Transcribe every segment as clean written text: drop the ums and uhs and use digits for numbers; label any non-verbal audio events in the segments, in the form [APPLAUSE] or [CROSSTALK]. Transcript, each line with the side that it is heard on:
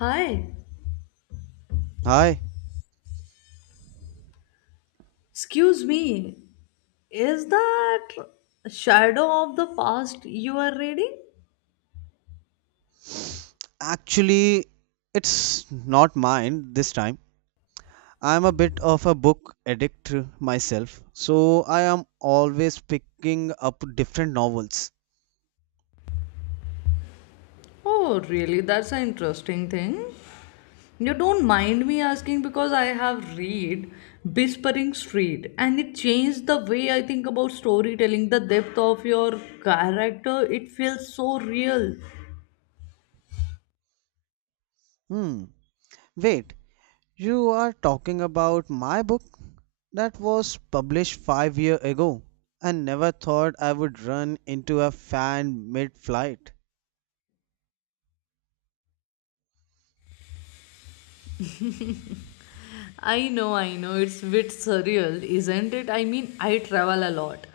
left: Hi,
right: Hi.
left: excuse me. Is that Shadow of the Past you are reading?
right: Actually, it's not mine this time. I'm a bit of a book addict myself, so I am always picking up different novels.
left: Oh, really? That's an interesting thing. You don't mind me asking because I have read Whispering Street and it changed the way I think about storytelling, the depth of your character. It feels so real.
right: Hmm. Wait, you are talking about my book that was published 5 years ago. I never thought I would run into a fan mid-flight.
left: I know. It's a bit surreal, isn't it? I mean, I travel a lot.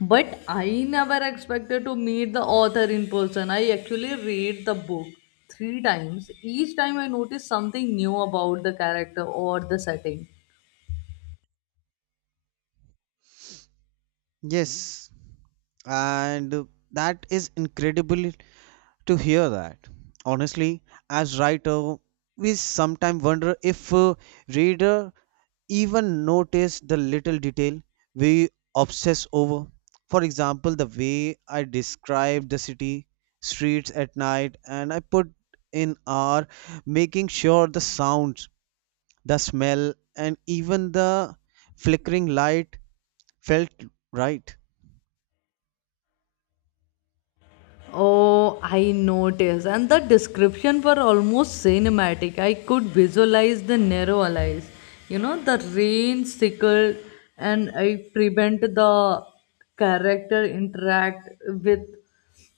left: But I never expected to meet the author in person. I actually read the book three times. Each time I noticed something new about the character or the setting.
right: Yes, and that is incredibly to hear that. Honestly, as writer, we sometimes wonder if a reader even notice the little detail we obsess over. For example, the way I describe the city, streets at night, and I put in R, making sure the sounds, the smell, and even the flickering light felt right.
left: Oh, I noticed. And the description were almost cinematic. I could visualize the narrow alleys. You know, the rain sickled and I prevent the character interact with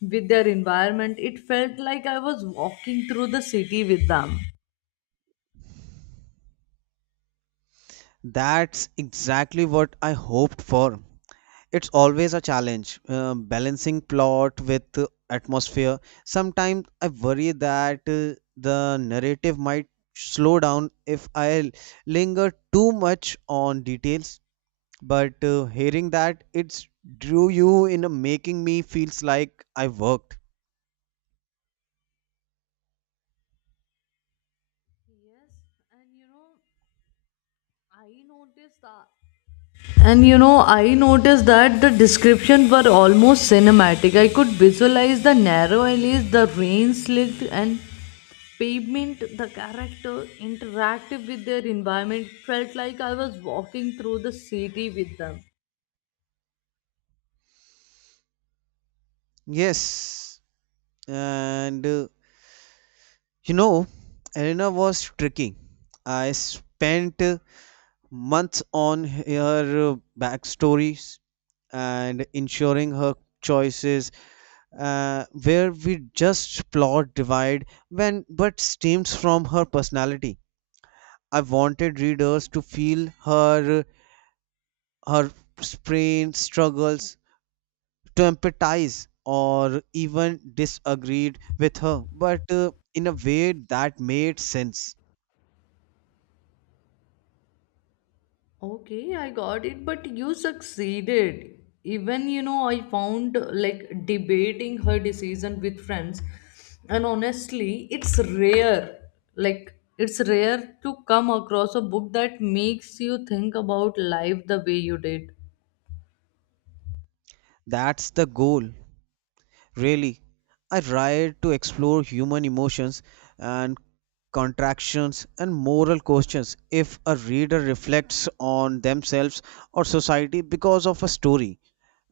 left: with their environment. It felt like I was walking through the city with them.
right: That's exactly what I hoped for. It's always a challenge, balancing plot with atmosphere. Sometimes I worry that the narrative might slow down if I linger too much on details, but hearing that it's drew you in a making me feels like I worked.
left: Yes, and you know, I noticed that And you know, I noticed that the descriptions were almost cinematic. I could visualize the narrow alleys, the rain slicked, and pavement. The character interacted with their environment. Felt like I was walking through the city with them.
right: Yes, and you know Elena was tricky. I spent months on her backstories and ensuring her choices where we just plot divide when but stems from her personality. I wanted readers to feel her sprain struggles to empathize or even disagreed with her, but in a way that made sense.
left: Okay, I got it, but you succeeded. Even, you know, I found like debating her decision with friends, and honestly, it's rare. Like, it's rare to come across a book that makes you think about life the way you did.
right: That's the goal. Really, I tried to explore human emotions and contractions and moral questions if a reader reflects on themselves or society because of a story.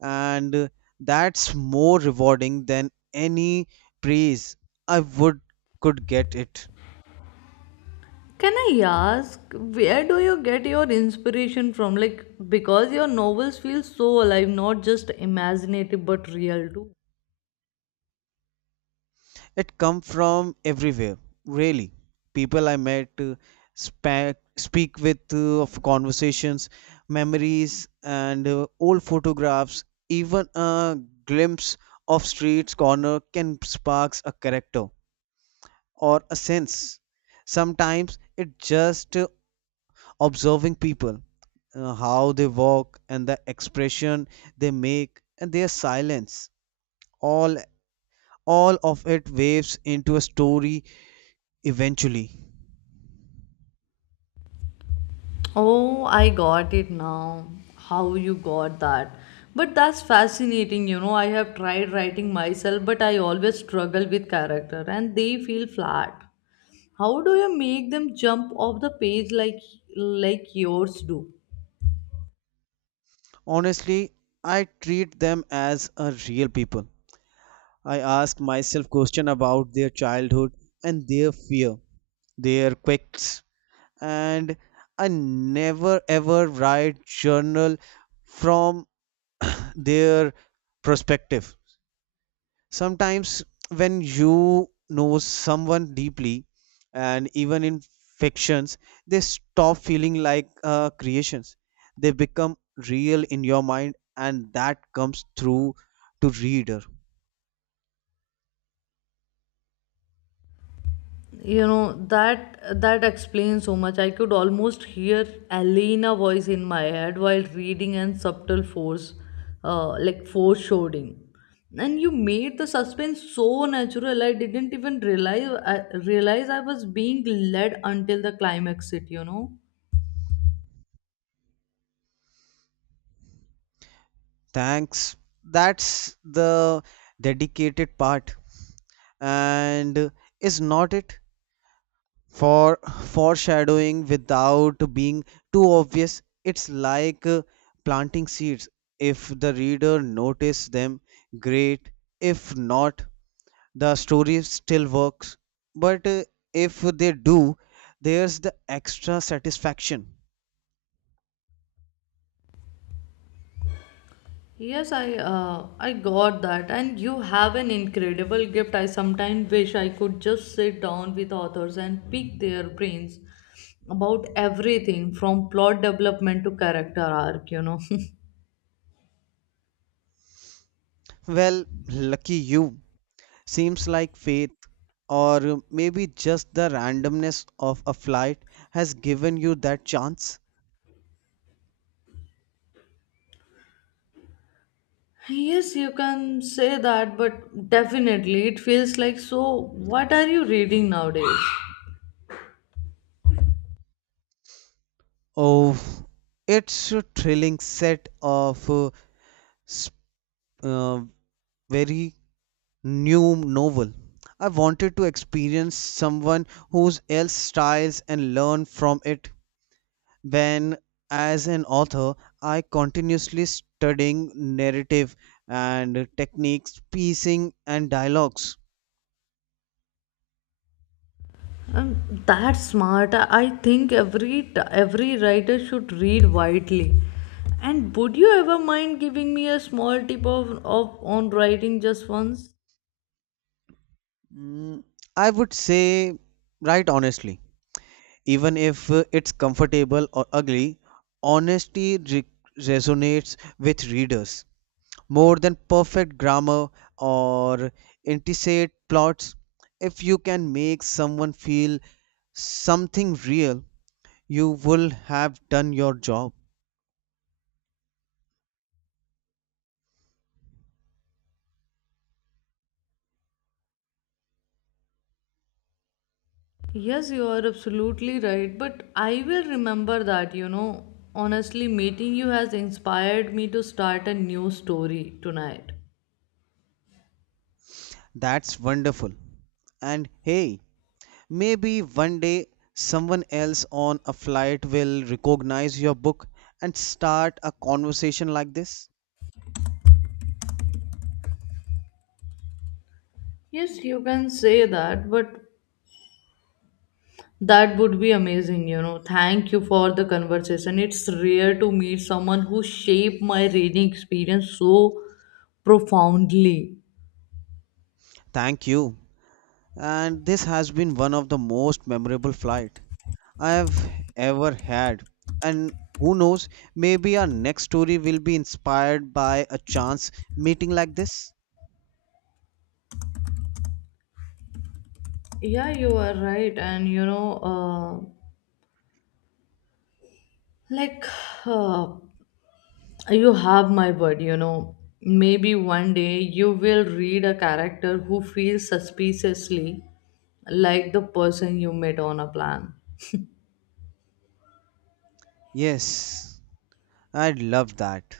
right: And that's more rewarding than any praise I would could get it.
left: Can I ask, where do you get your inspiration from? Like, because your novels feel so alive, not just imaginative but real too.
right: It come from everywhere, really. People I met, speak with of conversations, memories, and old photographs. Even a glimpse of streets corner can sparks a character or a sense. Sometimes it just observing people, how they walk and the expression they make and their silence. All all of it waves into a story eventually.
left: Oh, I got it now. How you got that? But that's fascinating, you know. I have tried writing myself, but I always struggle with character and they feel flat. How do you make them jump off the page like yours do?
right: Honestly, I treat them as a real people. I ask myself questions about their childhood and their fear, their quirks, and I never ever write journal from [CLEARS THROAT] their perspective. Sometimes when you know someone deeply and even in fictions, they stop feeling like creations. They become real in your mind, and that comes through to reader.
left: You know that explains so much. I could almost hear Alina voice in my head while reading and subtle force, like foreshadowing, and you made the suspense so natural. I didn't even realize I was being led until the climax. It, you know.
right: Thanks. That's the dedicated part and is not it for foreshadowing without being too obvious. It's like planting seeds. If the reader notices them, great. If not, the story still works, but if they do, there's the extra satisfaction.
left: Yes, I got that, and you have an incredible gift. I sometimes wish I could just sit down with authors and pick their brains about everything from plot development to character arc. You know.
right: Well, lucky you. Seems like faith or maybe just the randomness of a flight has given you that chance.
left: [LAUGHS] Yes, you can say that, but definitely it feels like so. What are you reading nowadays?
right: Of it's a thrilling set of s- uh, very new novel. I wanted to experience someone whose else styles and learn from it. When, as an author, I continuously studying narrative and techniques, pacing and dialogues.
left: Um, that's smart. I think every writer should read widely. And would you ever mind giving me a small tip of on writing just once?
right: Mm, I would say, right honestly. Even if it's comfortable or ugly, honesty resonates with readers more than perfect grammar or intricate plots. If you can make someone feel something real, you will have done your job.
left: Yes, you are absolutely right. But I will remember that. You know, honestly, meeting you has inspired me to start a new story tonight.
right: That's wonderful. And hey, maybe one day someone else on a flight will recognize your book and start a conversation like this.
left: Yes, you can say that, but that would be amazing, you know. Thank you for the conversation. It's rare to meet someone who shaped my reading experience so profoundly.
right: Thank you. And this has been one of the most memorable flight I have ever had. And who knows, maybe our next story will be inspired by a chance meeting like this.
left: Yeah, you are right. And, you know, like, uh, you have my word, you know. Maybe one day you will read a character who feels suspiciously like the person you met on a plan.
right: Yes, I'd love that.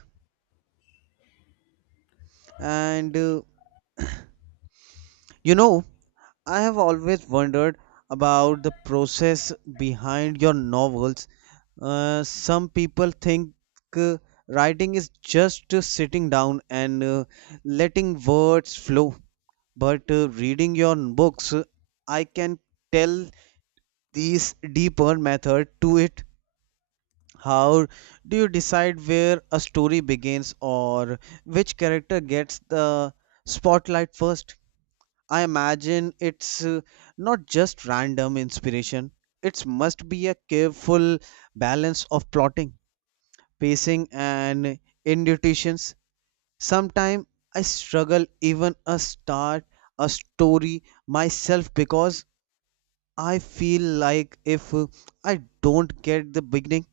right: And you know, I have always wondered about the process behind your novels. Some people think uh, writing is just sitting down and letting words flow, but reading your books I can tell these deeper method to it. How do you decide where a story begins or which character gets the spotlight first? I imagine it's not just random inspiration. It must be a careful balance of plotting, pacing and intuitions. Sometimes I struggle even a start a story myself because I feel like if I don't get the beginning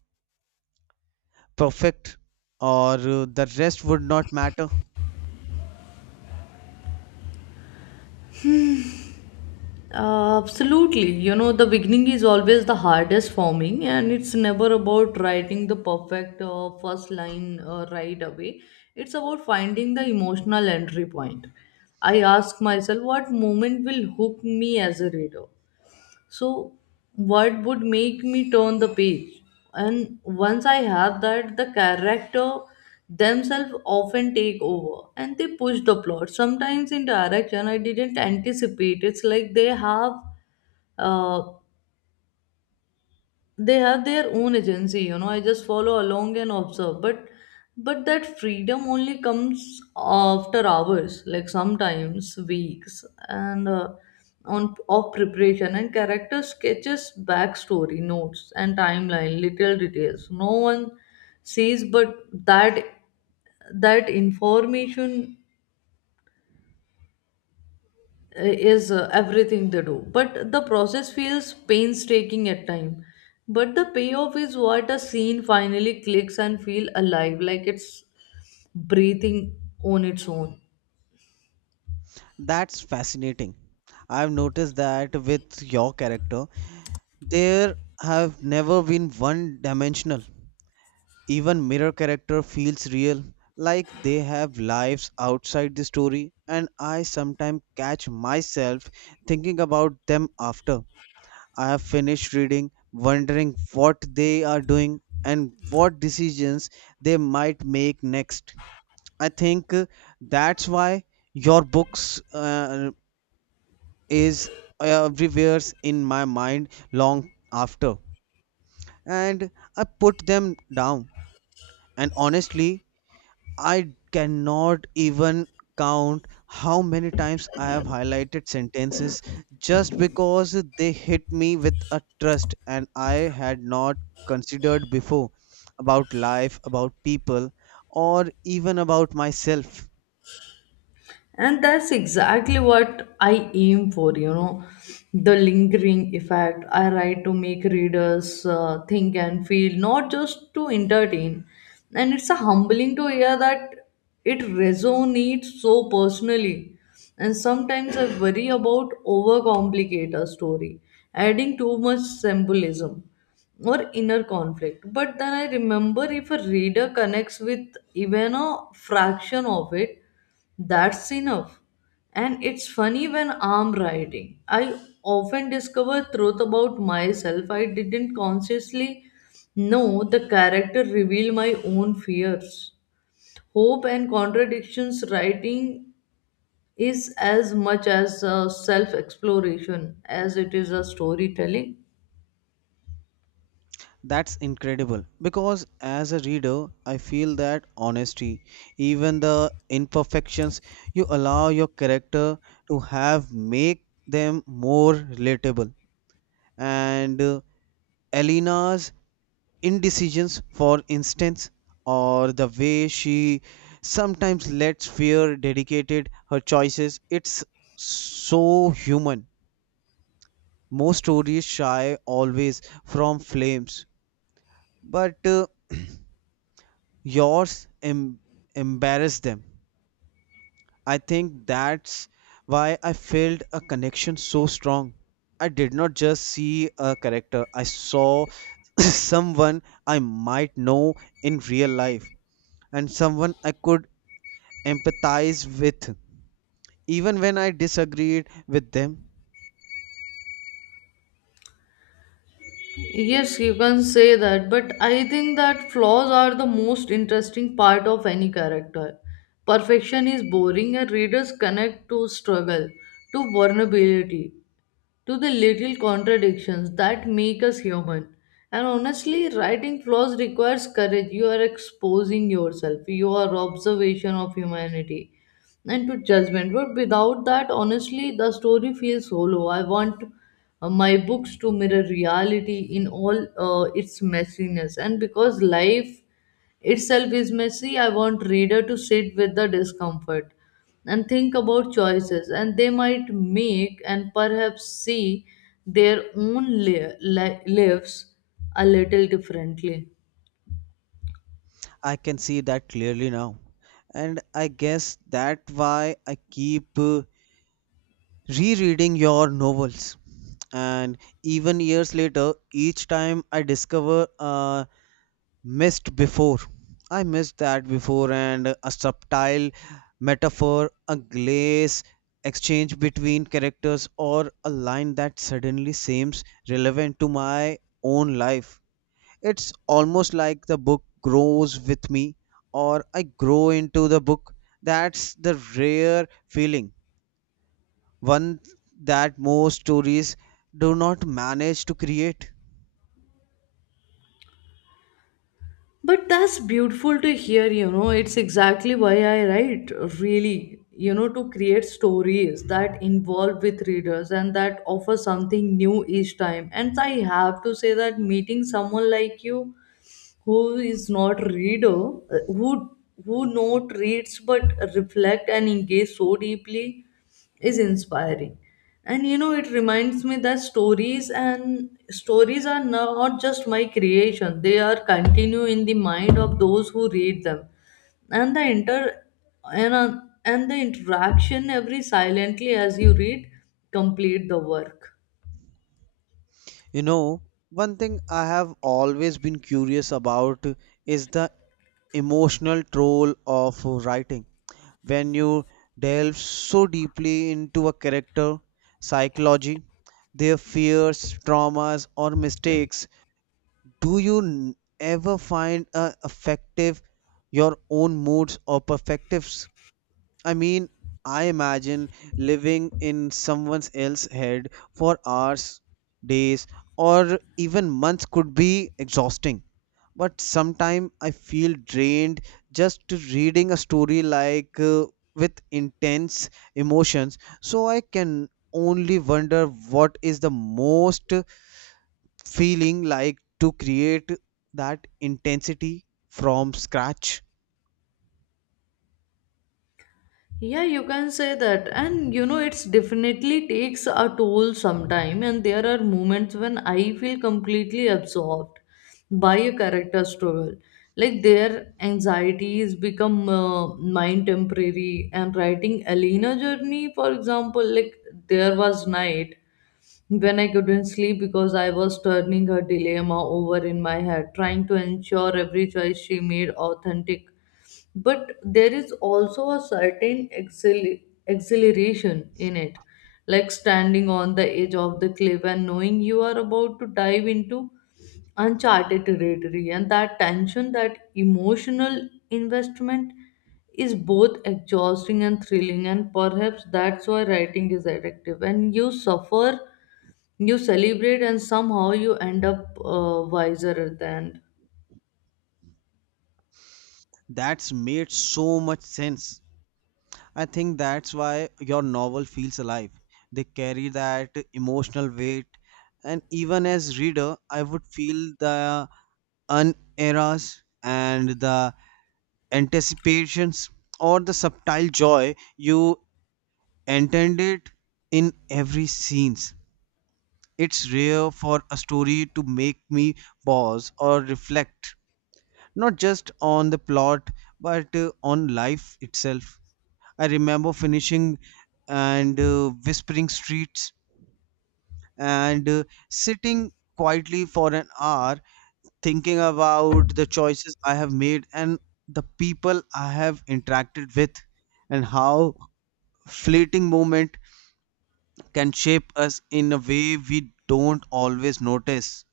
right: perfect or the rest would not matter.
left: Absolutely. You know, the beginning is always the hardest for me, and it's never about writing the perfect first line right away. It's about finding the emotional entry point. I ask myself, what moment will hook me as a reader? So what would make me turn the page? And once I have that, the character themselves often take over and they push the plot sometimes in direction I didn't anticipate. It's like uh, they have their own agency, you know. I just follow along and observe, but that freedom only comes after hours, like sometimes weeks, and on of preparation and character sketches, backstory notes, and timeline little details no one sees. But that information, is everything they do. But the process feels painstaking at time, but the payoff is what a scene finally clicks and feel alive, like it's breathing on its own.
right: That's fascinating. I've noticed that with your character, there have never been one dimensional. Even mirror character feels real, like they have lives outside the story, and I sometimes catch myself thinking about them after. I have finished reading, wondering what they are doing and what decisions they might make next. I think that's why your books is everywhere in my mind long after and I put them down. And honestly, I cannot even count how many times I have highlighted sentences just because they hit me with a trust and I had not considered before about life, about people, or even about myself.
left: And that's exactly what I aim for, you know, the lingering effect. I write to make readers think and feel, not just to entertain. And it's a humbling to hear that it resonates so personally. And sometimes I worry about overcomplicate a story, adding too much symbolism or inner conflict. But then I remember, if a reader connects with even a fraction of it, that's enough. And it's funny, when I'm writing, I often discover truth about myself I didn't consciously know. The character reveal my own fears. Hope and contradictions. Writing is as much as a self exploration as it is a storytelling.
right: That's incredible because as a reader, I feel that honesty, even the imperfections you allow your character to have, make them more relatable, and Elena's indecisions, for instance, or the way she sometimes lets fear dictate her choices, it's so human. Most stories shy always from flames, but [CLEARS THROAT] yours embarrass them. I think that's why I felt a connection so strong. I did not just see a character, I saw [COUGHS] [CLEARS THROAT] someone I might know in real life and someone I could empathize with, even when I disagreed with them.
left: Yes, you can say that, but I think that flaws are the most interesting part of any character. Perfection is boring, and readers connect to struggle, to vulnerability, to the little contradictions that make us human. And honestly, writing flaws requires courage. You are exposing yourself, your observation of humanity, and to judgment. But without that, honestly, the story feels hollow. I want my books to mirror reality in all its messiness. And because life itself is messy, I want reader to sit with the discomfort and think about choices and they might make, and perhaps see their own lives a little differently.
right: I can see that clearly now. And I guess that's why I keep rereading your novels, and even years later each time I discover a missed before. I missed that before, and a subtle metaphor, a glaze exchange between characters, or a line that suddenly seems relevant to my own life. It's almost like the book grows with me, or I grow into the book. That's the rare feeling, one that most stories do not manage to create.
left: But that's beautiful to hear, you know. It's exactly why I write, really, you know, to create stories that involve with readers and that offer something new each time. And I have to say that meeting someone like you who is not reader, who not reads but reflect and engage so deeply is inspiring. And you know, it reminds me that stories are not just my creation. They are continue in the mind of those who read them. And and the interaction every silently as you read complete the work.
right: You know, one thing I have always been curious about is the emotional toll of writing. When you delve so deeply into a character, psychology, their fears, traumas, or mistakes, do you ever find a effective your own moods or perspectives? I mean, I imagine living in someone else's head for hours, days, or even months could be exhausting. But sometimes I feel drained just to reading a story like with intense emotions. So I can only wonder what is the most feeling like to create that intensity from scratch.
left: Yeah, you can say that. And you know, it's definitely takes a toll sometime. And there are moments when I feel completely absorbed by a character struggle. Like their anxieties become mine temporary. And writing Elena journey, for example, like there was night when I couldn't sleep because I was turning her dilemma over in my head, trying to ensure every choice she made authentic. But there is also a certain exhilaration in it, like standing on the edge of the cliff and knowing you are about to dive into uncharted territory. And that tension, that emotional investment, is both exhausting and thrilling. And perhaps that's why writing is addictive. And you suffer, you celebrate, and somehow you end up wiser at the end.
right: That's made so much sense. I think that's why your novel feels alive. They carry that emotional weight, and even as reader, I would feel the uneras and the anticipations or the subtle joy you intended in every scenes. It's rare for a story to make me pause or reflect, not just on the plot, but on life itself. I remember finishing and whispering streets and sitting quietly for an hour thinking about the choices I have made and the people I have interacted with and how fleeting moment can shape us in a way we don't always notice.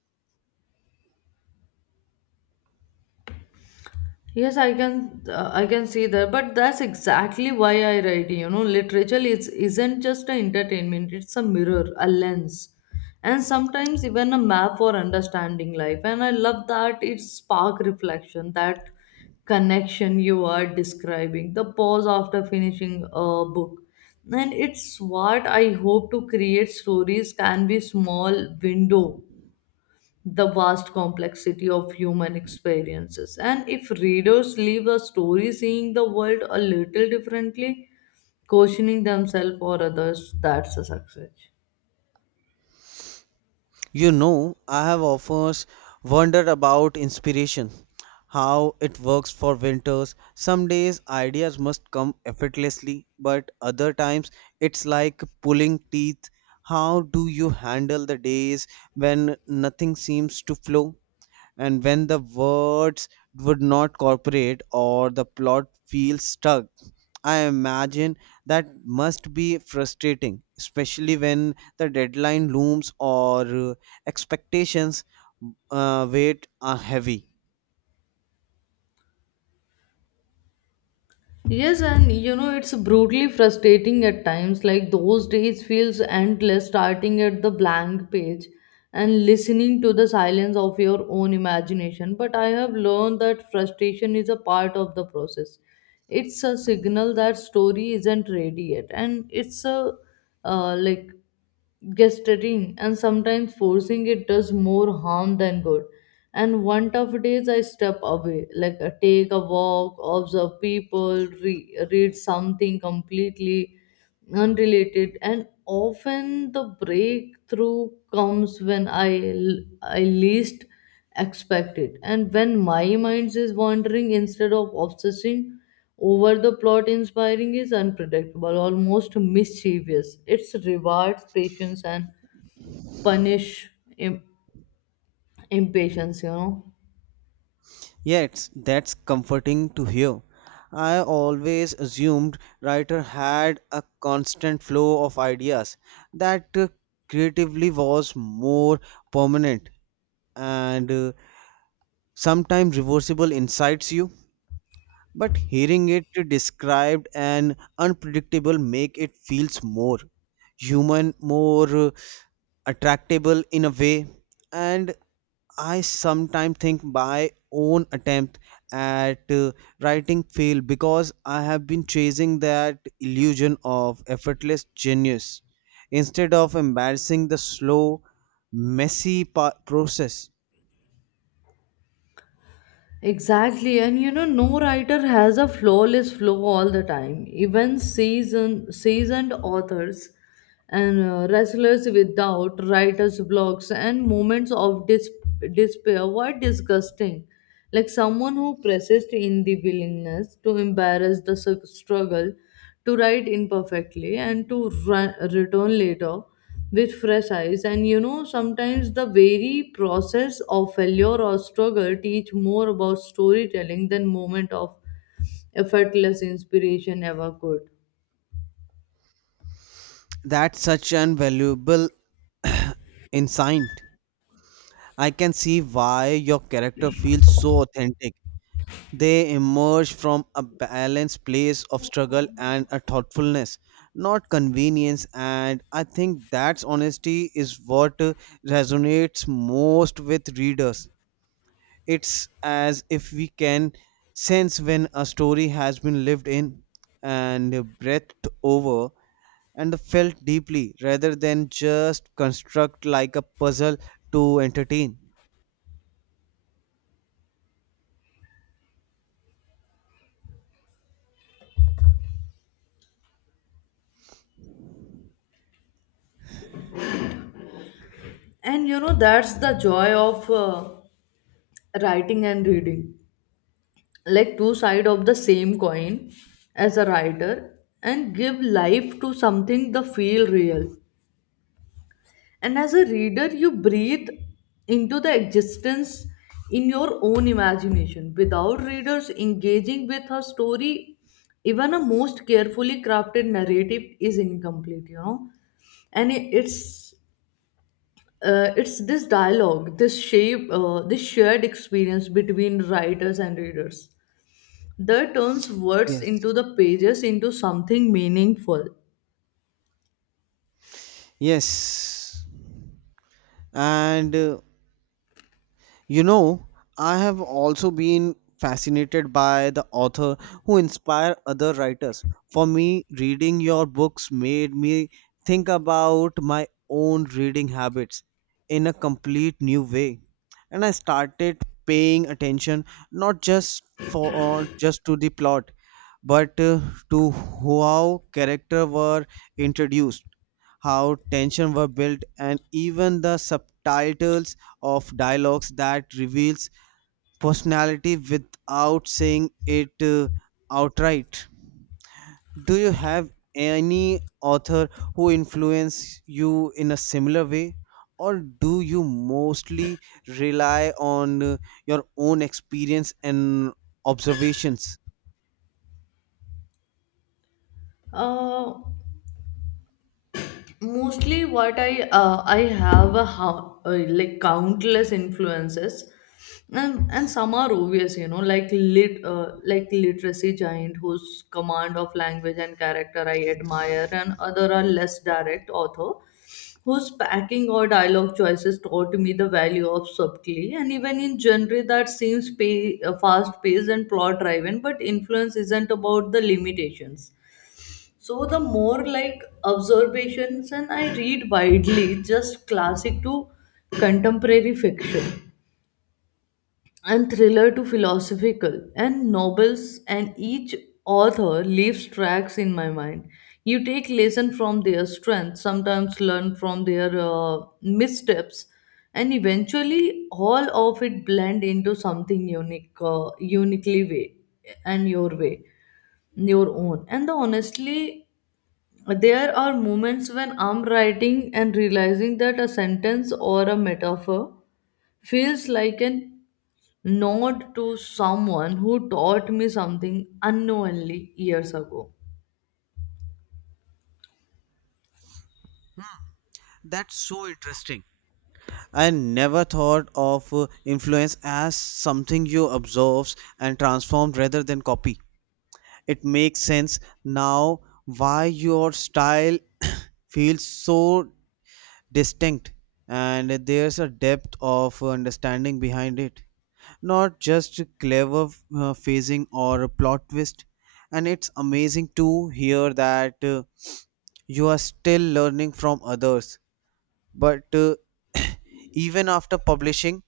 left: Yes, I can see that, but that's exactly why I write. You know, literature is isn't just an entertainment; it's a mirror, a lens, and sometimes even a map for understanding life. And I love that it spark reflection, that connection you are describing, the pause after finishing a book, and it's what I hope to create. Stories can be small window the vast complexity of human experiences. And if readers leave a story seeing the world a little differently, questioning themselves or others, that's a success.
right: I have often wondered about inspiration, how it works for winters. Some days ideas must come effortlessly, but other times it's like pulling teeth. How do you handle the days when nothing seems to flow, and when the words would not cooperate or the plot feels stuck? I imagine that must be frustrating, especially when the deadline looms or expectations weight are heavy.
left: Yes, and you know, it's brutally frustrating at times. Like those days feels endless, starting at the blank page and listening to the silence of your own imagination. But I have learned that frustration is a part of the process. It's a signal that story isn't ready yet, and it's a, like, gesturing, and sometimes forcing it does more harm than good. And one tough days I step away, like I take a walk, observe people, read something completely unrelated, and often the breakthrough comes when I least expect it. And when my mind is wandering instead of obsessing over the plot, inspiring is unpredictable, almost mischievous. It rewards patience and punish im- impatience, you know.
right: Yet that's comforting to hear. I always assumed writer had a constant flow of ideas, that creatively was more permanent, and sometimes reversible incites you, but hearing it described and unpredictable make it feels more human, more attractable in a way. And I sometimes think my own attempt at writing failed because I have been chasing that illusion of effortless genius instead of embarrassing the slow, messy process.
left: Exactly, and you know, no writer has a flawless flow all the time. Even seasoned authors and wrestlers without writers' blocks and moments of despair were disgusting. Like someone who persists in the willingness to embrace the struggle to write imperfectly and to return later with fresh eyes. And you know, sometimes the very process of failure or struggle teach more about storytelling than moment of effortless inspiration ever could.
right: That such an valuable Inside, I can see why your character feels so authentic. They emerge from a balanced place of struggle and a thoughtfulness, not convenience. And I think that's honesty is what resonates most with readers. It's as if we can sense when a story has been lived in and breathed over and felt deeply rather than just construct like a puzzle to entertain.
left: And you know, that's the joy of writing and reading, like two side of the same coin. As a writer and give life to something the feel real. And as a reader, you breathe into the existence in your own imagination. Without readers engaging with a story, even a most carefully crafted narrative is incomplete, you know. And it's, it's this dialogue, this shared experience between writers and readers that turns words into
right: Yes.
left: the pages into something meaningful.
right: Yes. And You know, I have also been fascinated by the author who inspire other writers. For me, reading your books made me think about my own reading habits in a complete new way. And I started paying attention not just for just to the plot, but to how characters were introduced, how tension were built, and even the subtitles of dialogues that reveals personality without saying it outright. Do you have any author who influenced you in a similar way, or do you mostly rely on your own experience and observations?
left: Uh, mostly what I have a how, like countless influences and some are obvious, you know, like lit like literacy giant whose command of language and character I admire, and other are less direct author whose packing or dialogue choices taught me the value of subtlety, and even in genre that seems fast paced and plot driven, but influence isn't about the limitations, so the more like observations, and I read widely, just classic to contemporary fiction and thriller to philosophical and novels, and each author leaves tracks in my mind. You take lesson from their strength, sometimes learn from their missteps, and eventually all of it blend into something uniquely way and your way your own. And the honestly, there are moments when I'm writing and realizing that a sentence or a metaphor feels like a nod to someone who taught me something unknowingly years ago.
right: That's so interesting. I never thought of influence as something you absorb and transform rather than copy. It makes sense now why your style [COUGHS] [CLEARS THROAT] feels so distinct, and there's a depth of understanding behind it, not just clever phasing or a plot twist. And it's amazing to hear that you are still learning from others, but [COUGHS] [CLEARS THROAT] even after publishing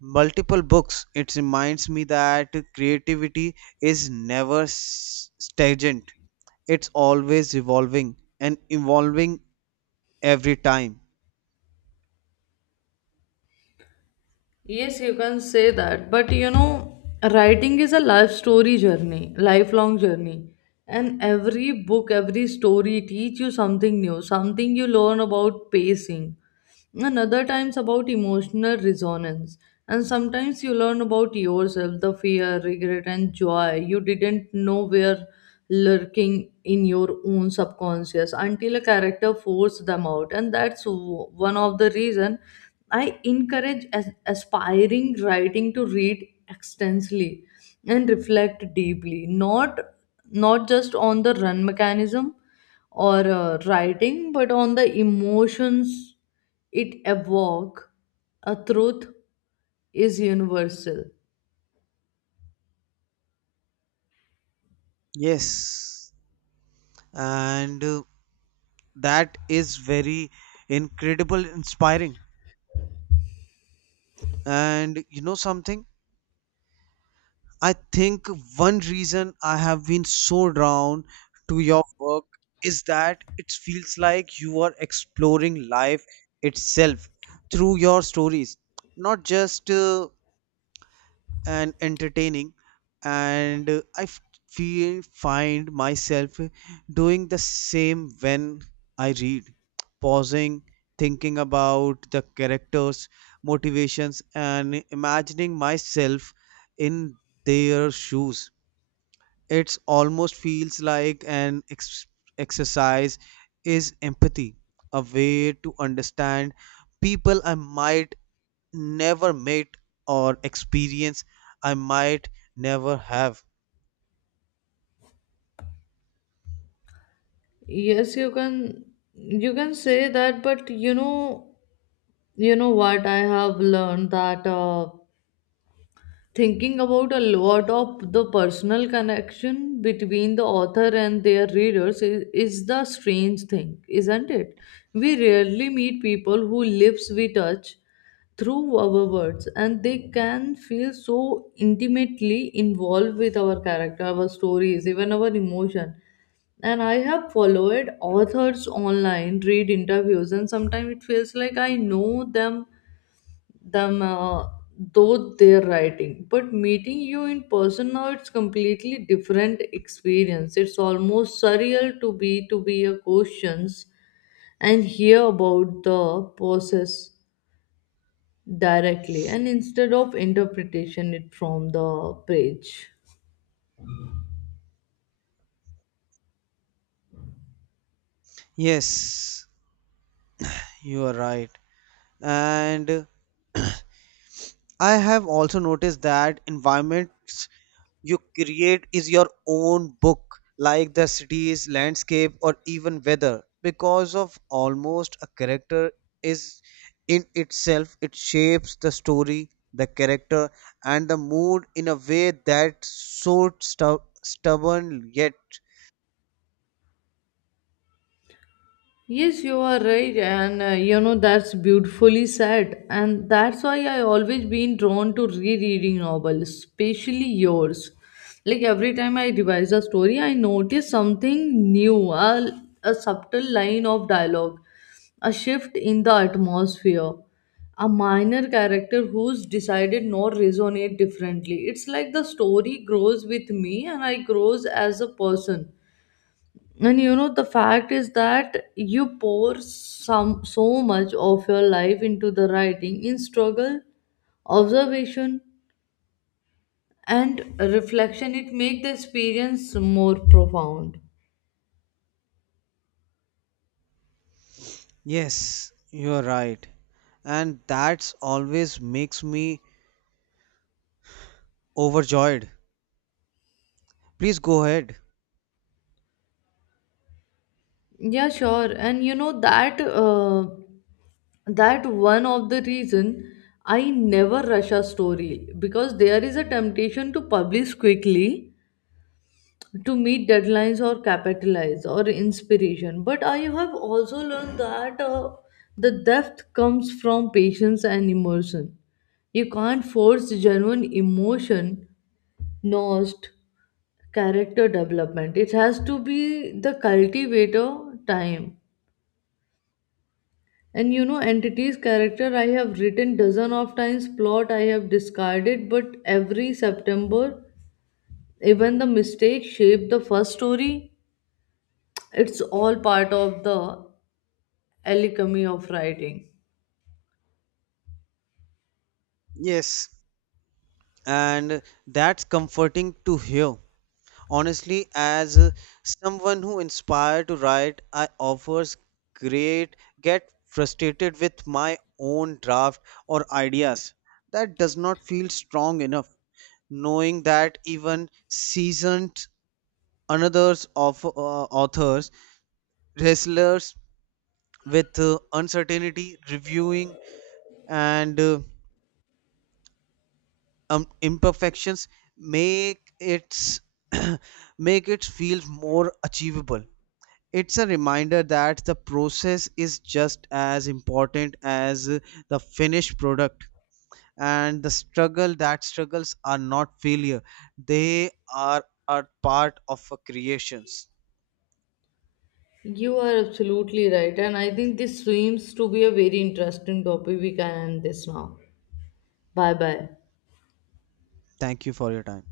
right: multiple books, it reminds me that creativity is never stagnant. It's always revolving and evolving every time.
left: Yes, you can say that. But you know, writing is a, lifelong journey. And every book, every story teach you something new, something you learn about pacing, and other times about emotional resonance. And sometimes you learn about yourself, the fear, regret, and joy you didn't know were lurking in your own subconscious until a character forced them out. And that's one of the reason I encourage as aspiring writing to read extensively and reflect deeply, not just on the run mechanism or writing, but on the emotions it evoke. A truth is universal.
right: Yes, and that is very incredible, inspiring. And you know something? I think one reason I have been so drawn to your work is that it feels like you are exploring life itself through your stories, not just and entertaining, and feel find myself doing the same when I read, pausing, thinking about the characters motivations and imagining myself in their shoes. It almost feels like an exercise is empathy, a way to understand people I might never met or experienced, I might never have.
left: Yes, you can say that, but you know what I have learned that. Thinking about a lot of the personal connection between the author and their readers is the strange thing, isn't it? We rarely meet people who lives we touch through our words, and they can feel so intimately involved with our character, our stories, even our emotion. And I have followed authors online, read interviews, and sometimes it feels like I know them though they're writing. But meeting you in person now, it's completely different experience. It's almost surreal to be your questions and hear about the process directly, and instead of interpretation it from the page.
right: Yes, you are right. And I have also noticed that environments you create is your own book, like the cities, landscape or even weather, because of almost a character is in itself. It shapes the story, the character, and the mood in a way that so stubborn yet.
left: Yes, you are right, and you know, that's beautifully said, and that's why I always been drawn to rereading novels, especially yours. Like every time I revise a story, I notice something new, a subtle line of dialogue, a shift in the atmosphere, a minor character who's decided not resonate differently. It's like the story grows with me, and I grows as a person. And you know, the fact is that you pour some so much of your life into the writing in struggle, observation, and reflection, it makes the experience more profound.
right: Yes, you're right. And that's always makes me overjoyed. Please go ahead.
left: Yeah, sure. And you know that one of the reason I never rush a story, because there is a temptation to publish quickly to meet deadlines or capitalize or inspiration. But I have also learned that the depth comes from patience and immersion. You can't force genuine emotion, not character development. It has to be the cultivator time. And you know, entity's character I have written dozen of times, plot I have discarded, but every September, even the mistake shaped the first story. It's all part of the alchemy of writing.
right: Yes, and that's comforting to hear. Honestly, as someone who inspired to write, I offers great get frustrated with my own draft or ideas that does not feel strong enough. Knowing that even seasoned another's of authors, wrestlers, with uncertainty, reviewing, and imperfections make its [CLEARS THROAT] make it feel more achievable. It's a reminder that the process is just as important as the finished product, and the struggle that struggles are not failure; they are a part of a creations.
left: You are absolutely right, and I think this seems to be a very interesting topic. We can end this now. Bye bye.
right: Thank you for your time.